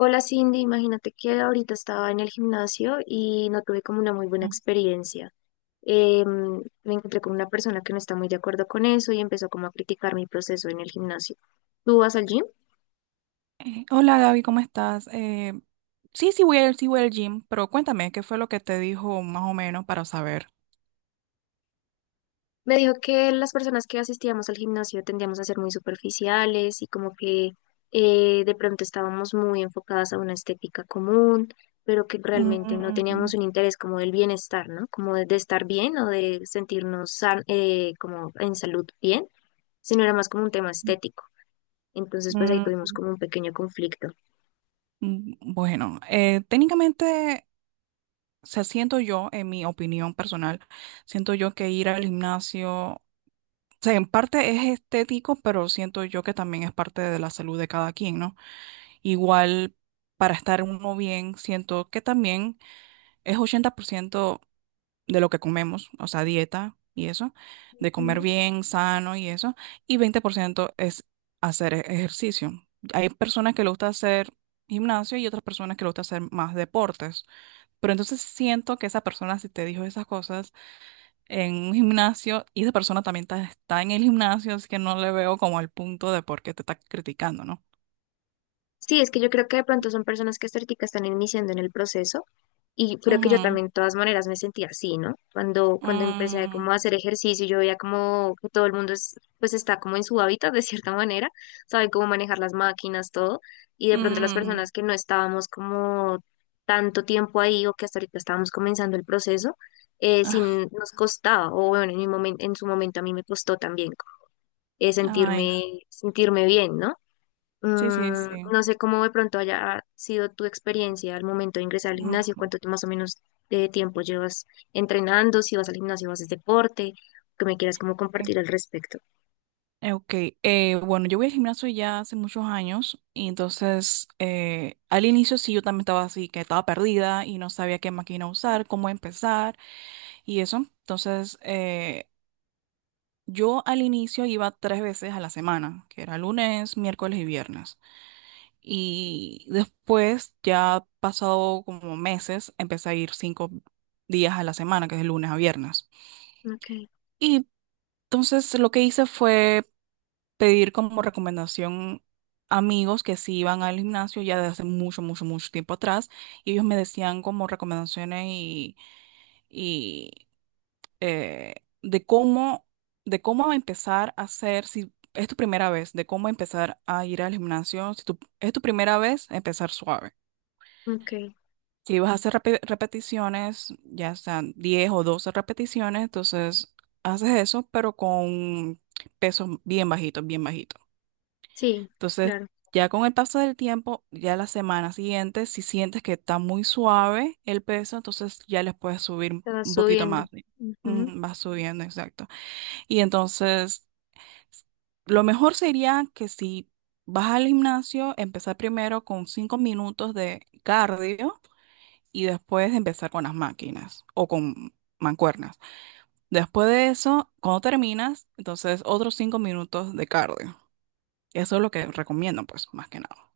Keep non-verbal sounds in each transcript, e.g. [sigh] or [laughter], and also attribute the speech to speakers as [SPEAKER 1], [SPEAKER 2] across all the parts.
[SPEAKER 1] Hola Cindy, imagínate que ahorita estaba en el gimnasio y no tuve como una muy buena experiencia. Me encontré con una persona que no está muy de acuerdo con eso y empezó como a criticar mi proceso en el gimnasio. ¿Tú vas al gym?
[SPEAKER 2] Hola Gaby, ¿cómo estás? Sí, sí voy al gym, pero cuéntame, ¿qué fue lo que te dijo más o menos para saber?
[SPEAKER 1] Me dijo que las personas que asistíamos al gimnasio tendíamos a ser muy superficiales y como que de pronto estábamos muy enfocadas a una estética común, pero que realmente no teníamos
[SPEAKER 2] Mm,
[SPEAKER 1] un interés como del bienestar, ¿no? Como de estar bien o de sentirnos como en salud bien, sino era más como un tema estético. Entonces, pues ahí tuvimos
[SPEAKER 2] mm,
[SPEAKER 1] como un pequeño conflicto.
[SPEAKER 2] mm, bueno, técnicamente, o sea, siento yo, en mi opinión personal, siento yo que ir al gimnasio, o sea, en parte es estético, pero siento yo que también es parte de la salud de cada quien, ¿no? Igual, para estar uno bien, siento que también es 80% de lo que comemos, o sea, dieta y eso, de comer
[SPEAKER 1] Ujú.
[SPEAKER 2] bien, sano y eso, y 20% es hacer ejercicio. Hay personas que le gusta hacer gimnasio y otras personas que le gusta hacer más deportes, pero entonces siento que esa persona si te dijo esas cosas en un gimnasio y esa persona también está en el gimnasio, así que no le veo como el punto de por qué te está criticando, ¿no?
[SPEAKER 1] Sí, es que yo creo que de pronto son personas que estéticas están iniciando en el proceso y creo que yo
[SPEAKER 2] Ujú.
[SPEAKER 1] también de todas maneras me sentía así, ¿no? Cuando empecé como
[SPEAKER 2] Mm.
[SPEAKER 1] a hacer ejercicio, yo veía como que todo el mundo es, pues está como en su hábitat de cierta manera, saben cómo manejar las máquinas, todo, y de pronto las
[SPEAKER 2] Mm.
[SPEAKER 1] personas que no estábamos como tanto tiempo ahí o que hasta ahorita estábamos comenzando el proceso,
[SPEAKER 2] Ah.
[SPEAKER 1] sin, nos costaba, o bueno, en en su momento a mí me costó también
[SPEAKER 2] Ay.
[SPEAKER 1] sentirme, sentirme bien, ¿no?
[SPEAKER 2] Sí, sí,
[SPEAKER 1] Mm,
[SPEAKER 2] sí.
[SPEAKER 1] no sé cómo de pronto haya sido tu experiencia al momento de ingresar al gimnasio,
[SPEAKER 2] Mm.
[SPEAKER 1] más o menos de tiempo llevas entrenando, si vas al gimnasio, haces deporte, que me quieras como compartir al respecto.
[SPEAKER 2] Ok, bueno, yo voy al gimnasio ya hace muchos años y entonces al inicio sí yo también estaba así, que estaba perdida y no sabía qué máquina usar, cómo empezar y eso. Entonces, yo al inicio iba 3 veces a la semana, que era lunes, miércoles y viernes. Y después, ya pasado como meses, empecé a ir 5 días a la semana, que es de lunes a viernes.
[SPEAKER 1] Okay,
[SPEAKER 2] Y entonces lo que hice fue pedir como recomendación amigos que sí iban al gimnasio ya desde hace mucho, mucho, mucho tiempo atrás, y ellos me decían como recomendaciones y, y eh, de cómo, de cómo empezar a hacer, si es tu primera vez, de cómo empezar a ir al gimnasio, si es tu primera vez, empezar suave.
[SPEAKER 1] okay,
[SPEAKER 2] Si vas a hacer repeticiones, ya sean 10 o 12 repeticiones, entonces haces eso, pero con pesos bien bajitos, bien bajitos.
[SPEAKER 1] sí,
[SPEAKER 2] Entonces,
[SPEAKER 1] claro,
[SPEAKER 2] ya con el paso del tiempo, ya la semana siguiente, si sientes que está muy suave el peso, entonces ya les puedes subir
[SPEAKER 1] te vas
[SPEAKER 2] un poquito
[SPEAKER 1] subiendo.
[SPEAKER 2] más.
[SPEAKER 1] Ujú.
[SPEAKER 2] Mm, va subiendo, exacto. Y entonces, s- lo mejor sería que si vas al gimnasio, empezar primero con 5 minutos de cardio y después empezar con las máquinas o con mancuernas. Después de eso, cuando terminas, entonces otros 5 minutos de cardio. Eso es lo que recomiendo, pues, más que nada.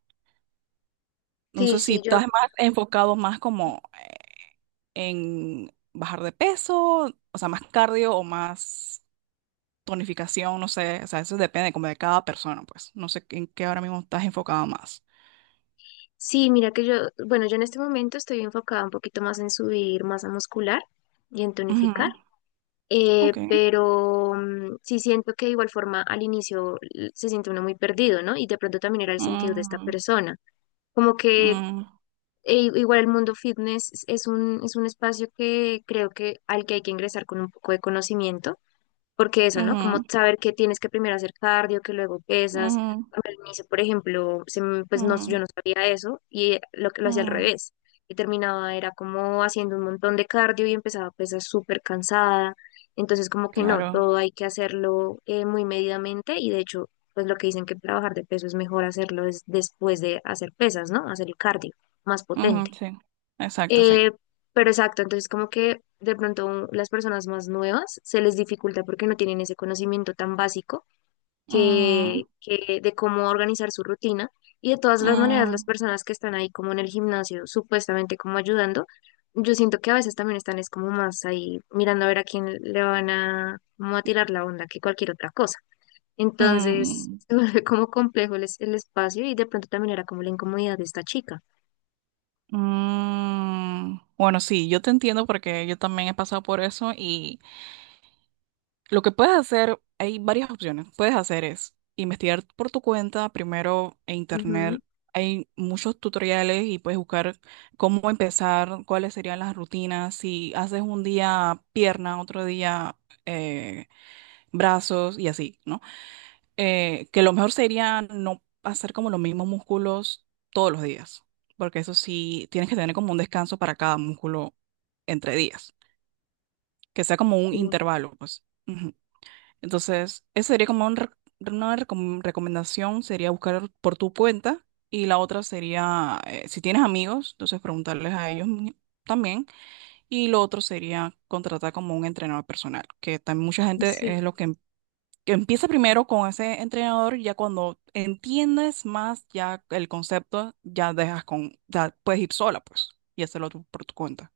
[SPEAKER 1] Sí,
[SPEAKER 2] Entonces, si
[SPEAKER 1] sí, yo,
[SPEAKER 2] estás más enfocado más como en bajar de peso, o sea, más cardio o más tonificación, no sé, o sea, eso depende como de cada persona, pues. No sé en qué ahora mismo estás enfocado más.
[SPEAKER 1] sí, mira que yo, bueno, yo en este momento estoy enfocada un poquito más en subir masa muscular y en tonificar.
[SPEAKER 2] Ujú. Ok.
[SPEAKER 1] Pero mm, sí siento que de igual forma al inicio se siente uno muy perdido, ¿no? Y de pronto también era el sentido de esta
[SPEAKER 2] Mm.
[SPEAKER 1] persona. Como que
[SPEAKER 2] Mm.
[SPEAKER 1] igual el mundo fitness es un espacio que creo que al que hay que ingresar con un poco de conocimiento porque eso, ¿no? Como
[SPEAKER 2] Ujú.
[SPEAKER 1] saber que tienes que primero hacer cardio, que luego pesas.
[SPEAKER 2] Ujú.
[SPEAKER 1] A mí al inicio, por ejemplo, pues no, yo
[SPEAKER 2] Ujú.
[SPEAKER 1] no sabía eso y lo que lo hacía al
[SPEAKER 2] Ujú.
[SPEAKER 1] revés. Y terminaba, era como haciendo un montón de cardio y empezaba a pesar súper cansada. Entonces, como que no,
[SPEAKER 2] Claro.
[SPEAKER 1] todo hay que hacerlo muy medidamente y de hecho, pues lo que dicen que para bajar de peso es mejor hacerlo es después de hacer pesas, ¿no? Hacer el cardio más
[SPEAKER 2] Ujú,
[SPEAKER 1] potente.
[SPEAKER 2] sí. Exacto, sí.
[SPEAKER 1] Eh, pero exacto, entonces como que de pronto las personas más nuevas se les dificulta porque no tienen ese conocimiento tan básico
[SPEAKER 2] Mm.
[SPEAKER 1] que de cómo organizar su rutina. Y de todas las maneras, las
[SPEAKER 2] Mm.
[SPEAKER 1] personas que están ahí como en el gimnasio, supuestamente como ayudando, yo siento que a veces también están es como más ahí mirando a ver a quién le van a, como a tirar la onda que cualquier otra cosa. Entonces [laughs]
[SPEAKER 2] Mm.
[SPEAKER 1] se vuelve como complejo el espacio y de pronto también era como la incomodidad de esta chica.
[SPEAKER 2] Mm. Bueno, sí, yo te entiendo porque yo también he pasado por eso. Lo que puedes hacer, hay varias opciones. Puedes hacer es investigar por tu cuenta, primero en
[SPEAKER 1] Ujú,
[SPEAKER 2] internet. Hay muchos tutoriales y puedes buscar cómo empezar, cuáles serían las rutinas, si haces un día pierna, otro día eh, brazos y así, ¿no? Que lo mejor sería no hacer como los mismos músculos todos los días, porque eso sí, tienes que tener como un descanso para cada músculo entre días, que sea como un
[SPEAKER 1] sí.
[SPEAKER 2] intervalo, pues. Ujú. Entonces, esa sería como una recomendación, sería buscar por tu cuenta. Y la otra sería, si tienes amigos, entonces preguntarles a ellos también. Y lo otro sería contratar como un entrenador personal, que también mucha gente es
[SPEAKER 1] Sí.
[SPEAKER 2] lo que, que empieza primero con ese entrenador, ya cuando entiendes más ya el concepto, ya dejas con, ya puedes ir sola, pues, y hacerlo tú por tu cuenta,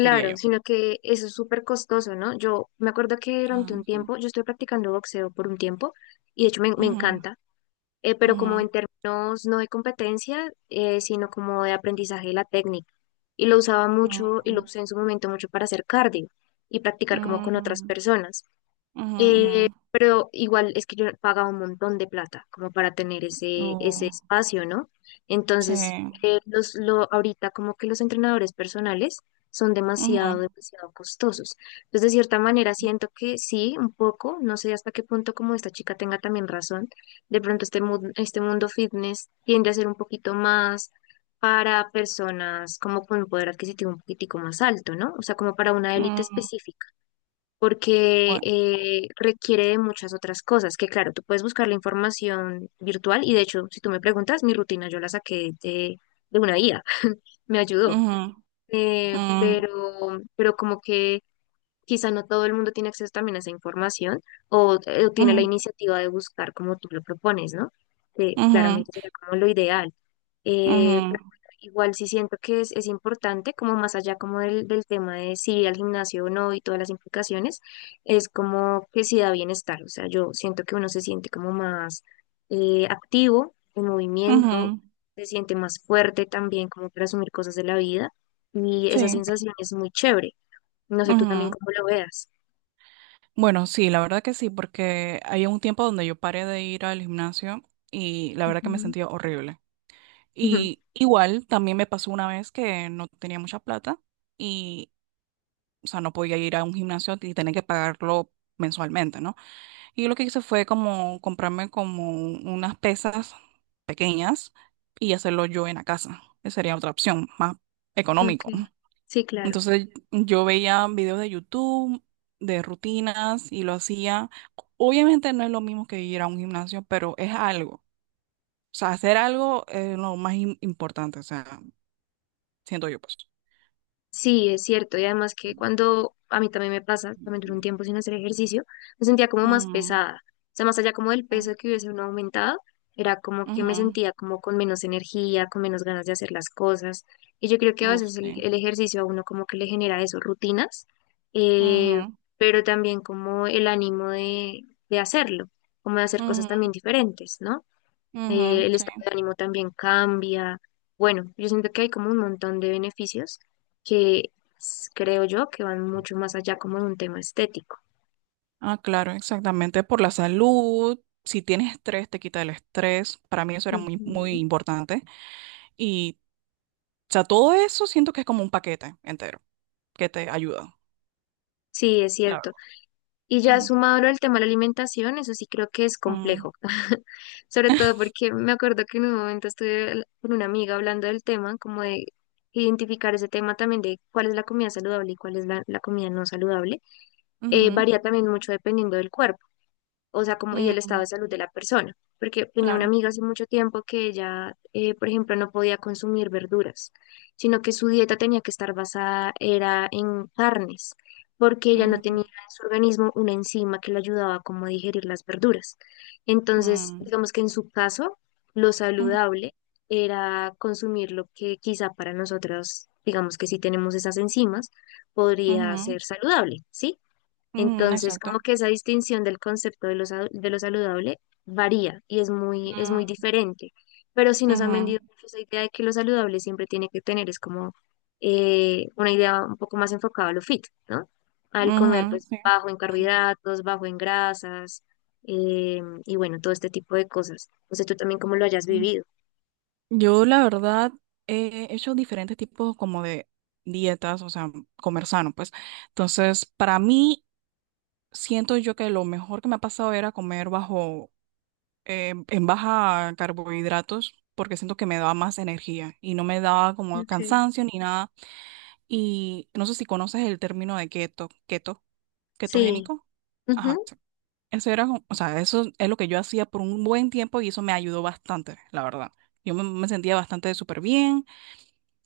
[SPEAKER 2] diría yo.
[SPEAKER 1] sino que eso es súper costoso, ¿no? Yo me acuerdo que durante
[SPEAKER 2] Ah.
[SPEAKER 1] un tiempo, yo estoy practicando boxeo por un tiempo y de hecho me
[SPEAKER 2] Ujú.
[SPEAKER 1] encanta, pero
[SPEAKER 2] Ujú.
[SPEAKER 1] como en términos no de competencia, sino como de aprendizaje de la técnica. Y lo usaba mucho y lo
[SPEAKER 2] Ujú.
[SPEAKER 1] usé en su momento mucho para hacer cardio y practicar
[SPEAKER 2] Ujú.
[SPEAKER 1] como con otras
[SPEAKER 2] Ujú.
[SPEAKER 1] personas.
[SPEAKER 2] Ujú. Ujú.
[SPEAKER 1] Pero igual es que yo pagaba un montón de plata como para tener
[SPEAKER 2] Uh,
[SPEAKER 1] ese espacio, ¿no?
[SPEAKER 2] sí.
[SPEAKER 1] Entonces, ahorita como que los entrenadores personales son
[SPEAKER 2] Ujú.
[SPEAKER 1] demasiado, demasiado costosos. Entonces, de cierta manera, siento que sí, un poco, no sé hasta qué punto como esta chica tenga también razón, de pronto este mundo fitness tiende a ser un poquito más para personas como con un poder adquisitivo un poquitico más alto, ¿no? O sea, como para una élite
[SPEAKER 2] Mm,
[SPEAKER 1] específica porque
[SPEAKER 2] bueno.
[SPEAKER 1] requiere de muchas otras cosas, que claro, tú puedes buscar la información virtual y de hecho, si tú me preguntas, mi rutina yo la saqué de una guía, me ayudó,
[SPEAKER 2] Ujú.
[SPEAKER 1] eh,
[SPEAKER 2] Mm.
[SPEAKER 1] pero, pero como que quizá no todo el mundo tiene acceso también a esa información o tiene la
[SPEAKER 2] Ujú.
[SPEAKER 1] iniciativa de buscar como tú lo propones, ¿no? Que
[SPEAKER 2] Ujú.
[SPEAKER 1] claramente será como lo ideal. Pero
[SPEAKER 2] Ujú.
[SPEAKER 1] bueno, igual sí siento que es importante, como más allá como del tema de si ir al gimnasio o no y todas las implicaciones, es como que sí da bienestar. O sea, yo siento que uno se siente como más activo, en movimiento,
[SPEAKER 2] Ujú.
[SPEAKER 1] se siente más fuerte también como para asumir cosas de la vida y esa
[SPEAKER 2] Sí.
[SPEAKER 1] sensación es muy chévere. No sé tú también
[SPEAKER 2] Ujú.
[SPEAKER 1] cómo lo veas.
[SPEAKER 2] Bueno, sí, la verdad que sí, porque había un tiempo donde yo paré de ir al gimnasio y la verdad que me
[SPEAKER 1] Ujú,
[SPEAKER 2] sentía horrible. Y igual también me pasó una vez que no tenía mucha plata y, o sea, no podía ir a un gimnasio y tenía que pagarlo mensualmente, ¿no? Y yo lo que hice fue como comprarme como unas pesas pequeñas y hacerlo yo en la casa. Esa sería otra opción, más
[SPEAKER 1] ujú, ok.
[SPEAKER 2] económico.
[SPEAKER 1] Sí, claro.
[SPEAKER 2] Entonces yo veía videos de YouTube, de rutinas y lo hacía. Obviamente no es lo mismo que ir a un gimnasio, pero es algo. O sea, hacer algo es lo más importante, o sea, siento yo pues.
[SPEAKER 1] Sí, es cierto. Y además que cuando a mí también me pasa, también duré un tiempo sin hacer ejercicio, me sentía como más
[SPEAKER 2] Mm.
[SPEAKER 1] pesada. O sea, más allá como del
[SPEAKER 2] Mm.
[SPEAKER 1] peso que hubiese uno aumentado, era como que me
[SPEAKER 2] Ujú.
[SPEAKER 1] sentía como con menos energía, con menos ganas de hacer las cosas. Y yo creo que a
[SPEAKER 2] Uf,
[SPEAKER 1] veces
[SPEAKER 2] sí.
[SPEAKER 1] el ejercicio a uno como que le genera eso, rutinas, eh,
[SPEAKER 2] Ujú.
[SPEAKER 1] pero también como el ánimo de hacerlo, como de hacer cosas
[SPEAKER 2] Ujú.
[SPEAKER 1] también diferentes, ¿no?
[SPEAKER 2] Ujú,
[SPEAKER 1] El
[SPEAKER 2] sí.
[SPEAKER 1] estado de ánimo también cambia. Bueno, yo siento que hay como un montón de beneficios que creo yo que van mucho más allá como de un tema estético.
[SPEAKER 2] Ah, claro, exactamente. Por la salud, si tienes estrés, te quita el estrés. Para mí eso era muy, muy
[SPEAKER 1] Ujú.
[SPEAKER 2] importante. Y, o sea, todo eso siento que es como un paquete entero que te ayuda.
[SPEAKER 1] Sí, es cierto.
[SPEAKER 2] Claro.
[SPEAKER 1] Y ya
[SPEAKER 2] Mm.
[SPEAKER 1] sumado al tema de la alimentación, eso sí creo que es
[SPEAKER 2] Mm.
[SPEAKER 1] complejo. [laughs] Sobre todo
[SPEAKER 2] [laughs]
[SPEAKER 1] porque me acuerdo que en un momento estuve con una amiga hablando del tema, como de identificar ese tema también de cuál es la comida saludable y cuál es la comida no saludable.
[SPEAKER 2] ujú.
[SPEAKER 1] Varía también mucho dependiendo del cuerpo. O sea, como y el estado
[SPEAKER 2] Mm,
[SPEAKER 1] de salud de la persona, porque tenía una
[SPEAKER 2] claro.
[SPEAKER 1] amiga hace mucho tiempo que ella, por ejemplo, no podía consumir verduras, sino que su dieta tenía que estar basada era en carnes, porque ella no tenía
[SPEAKER 2] Mm.
[SPEAKER 1] en su organismo una enzima que le ayudaba como a digerir las verduras. Entonces,
[SPEAKER 2] Mm.
[SPEAKER 1] digamos que en su caso, lo
[SPEAKER 2] Ujú.
[SPEAKER 1] saludable era consumir lo que quizá para nosotros, digamos que si tenemos esas enzimas, podría
[SPEAKER 2] Ujú.
[SPEAKER 1] ser saludable, ¿sí?
[SPEAKER 2] Ujú,
[SPEAKER 1] Entonces, como
[SPEAKER 2] exacto.
[SPEAKER 1] que esa distinción del concepto de de lo saludable varía y es muy
[SPEAKER 2] Mm.
[SPEAKER 1] diferente. Pero si nos han
[SPEAKER 2] Ujú.
[SPEAKER 1] vendido mucho esa idea de que lo saludable siempre tiene que tener, es como una idea un poco más enfocada a lo fit, ¿no? Al comer,
[SPEAKER 2] Ujú,
[SPEAKER 1] pues,
[SPEAKER 2] sí.
[SPEAKER 1] bajo en carbohidratos, bajo en grasas, y bueno, todo este tipo de cosas. No sé tú también cómo lo hayas
[SPEAKER 2] Mm.
[SPEAKER 1] vivido.
[SPEAKER 2] Yo, la verdad, he hecho diferentes tipos como de dietas, o sea, comer sano, pues. Entonces, para mí siento yo que lo mejor que me ha pasado era comer bajo, en baja carbohidratos, porque siento que me daba más energía y no me daba como
[SPEAKER 1] Okay.
[SPEAKER 2] cansancio ni nada. Y no sé si conoces el término de keto,
[SPEAKER 1] Sí,
[SPEAKER 2] ketogénico. Ajá,
[SPEAKER 1] ujú,
[SPEAKER 2] sí. Eso era, o sea, eso es lo que yo hacía por un buen tiempo y eso me ayudó bastante, la verdad. Yo me, me sentía bastante súper bien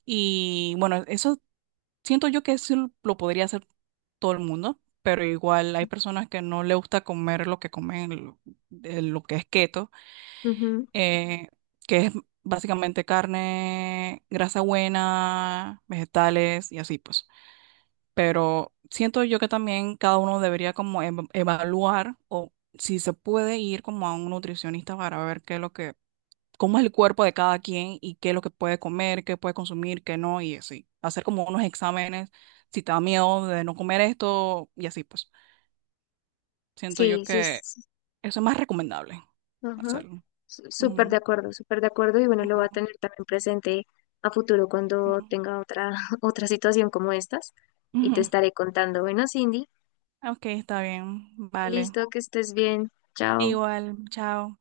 [SPEAKER 2] y bueno, eso. Siento yo que sí lo podría hacer todo el mundo, pero igual hay personas que no le gusta comer lo que comen, lo que es keto,
[SPEAKER 1] ujú.
[SPEAKER 2] eh, que es básicamente carne, grasa buena, vegetales y así pues. Pero siento yo que también cada uno debería como evaluar o si se puede ir como a un nutricionista para ver qué es lo que cómo es el cuerpo de cada quien y qué es lo que puede comer, qué puede consumir, qué no, y así. Hacer como unos exámenes, si te da miedo de no comer esto, y así pues. Siento yo
[SPEAKER 1] Sí, sí,
[SPEAKER 2] que
[SPEAKER 1] es-
[SPEAKER 2] eso es más recomendable
[SPEAKER 1] Ajá.
[SPEAKER 2] hacerlo. Ujú.
[SPEAKER 1] Súper de acuerdo y bueno, lo va a
[SPEAKER 2] Ujú.
[SPEAKER 1] tener también presente a futuro cuando
[SPEAKER 2] Ujú.
[SPEAKER 1] tenga otra, [laughs] otra situación como estas y
[SPEAKER 2] Ujú.
[SPEAKER 1] te
[SPEAKER 2] [laughs]
[SPEAKER 1] estaré contando. Bueno, Cindy,
[SPEAKER 2] Ok, está bien, vale.
[SPEAKER 1] listo, que estés bien. Chao.
[SPEAKER 2] Igual, chao.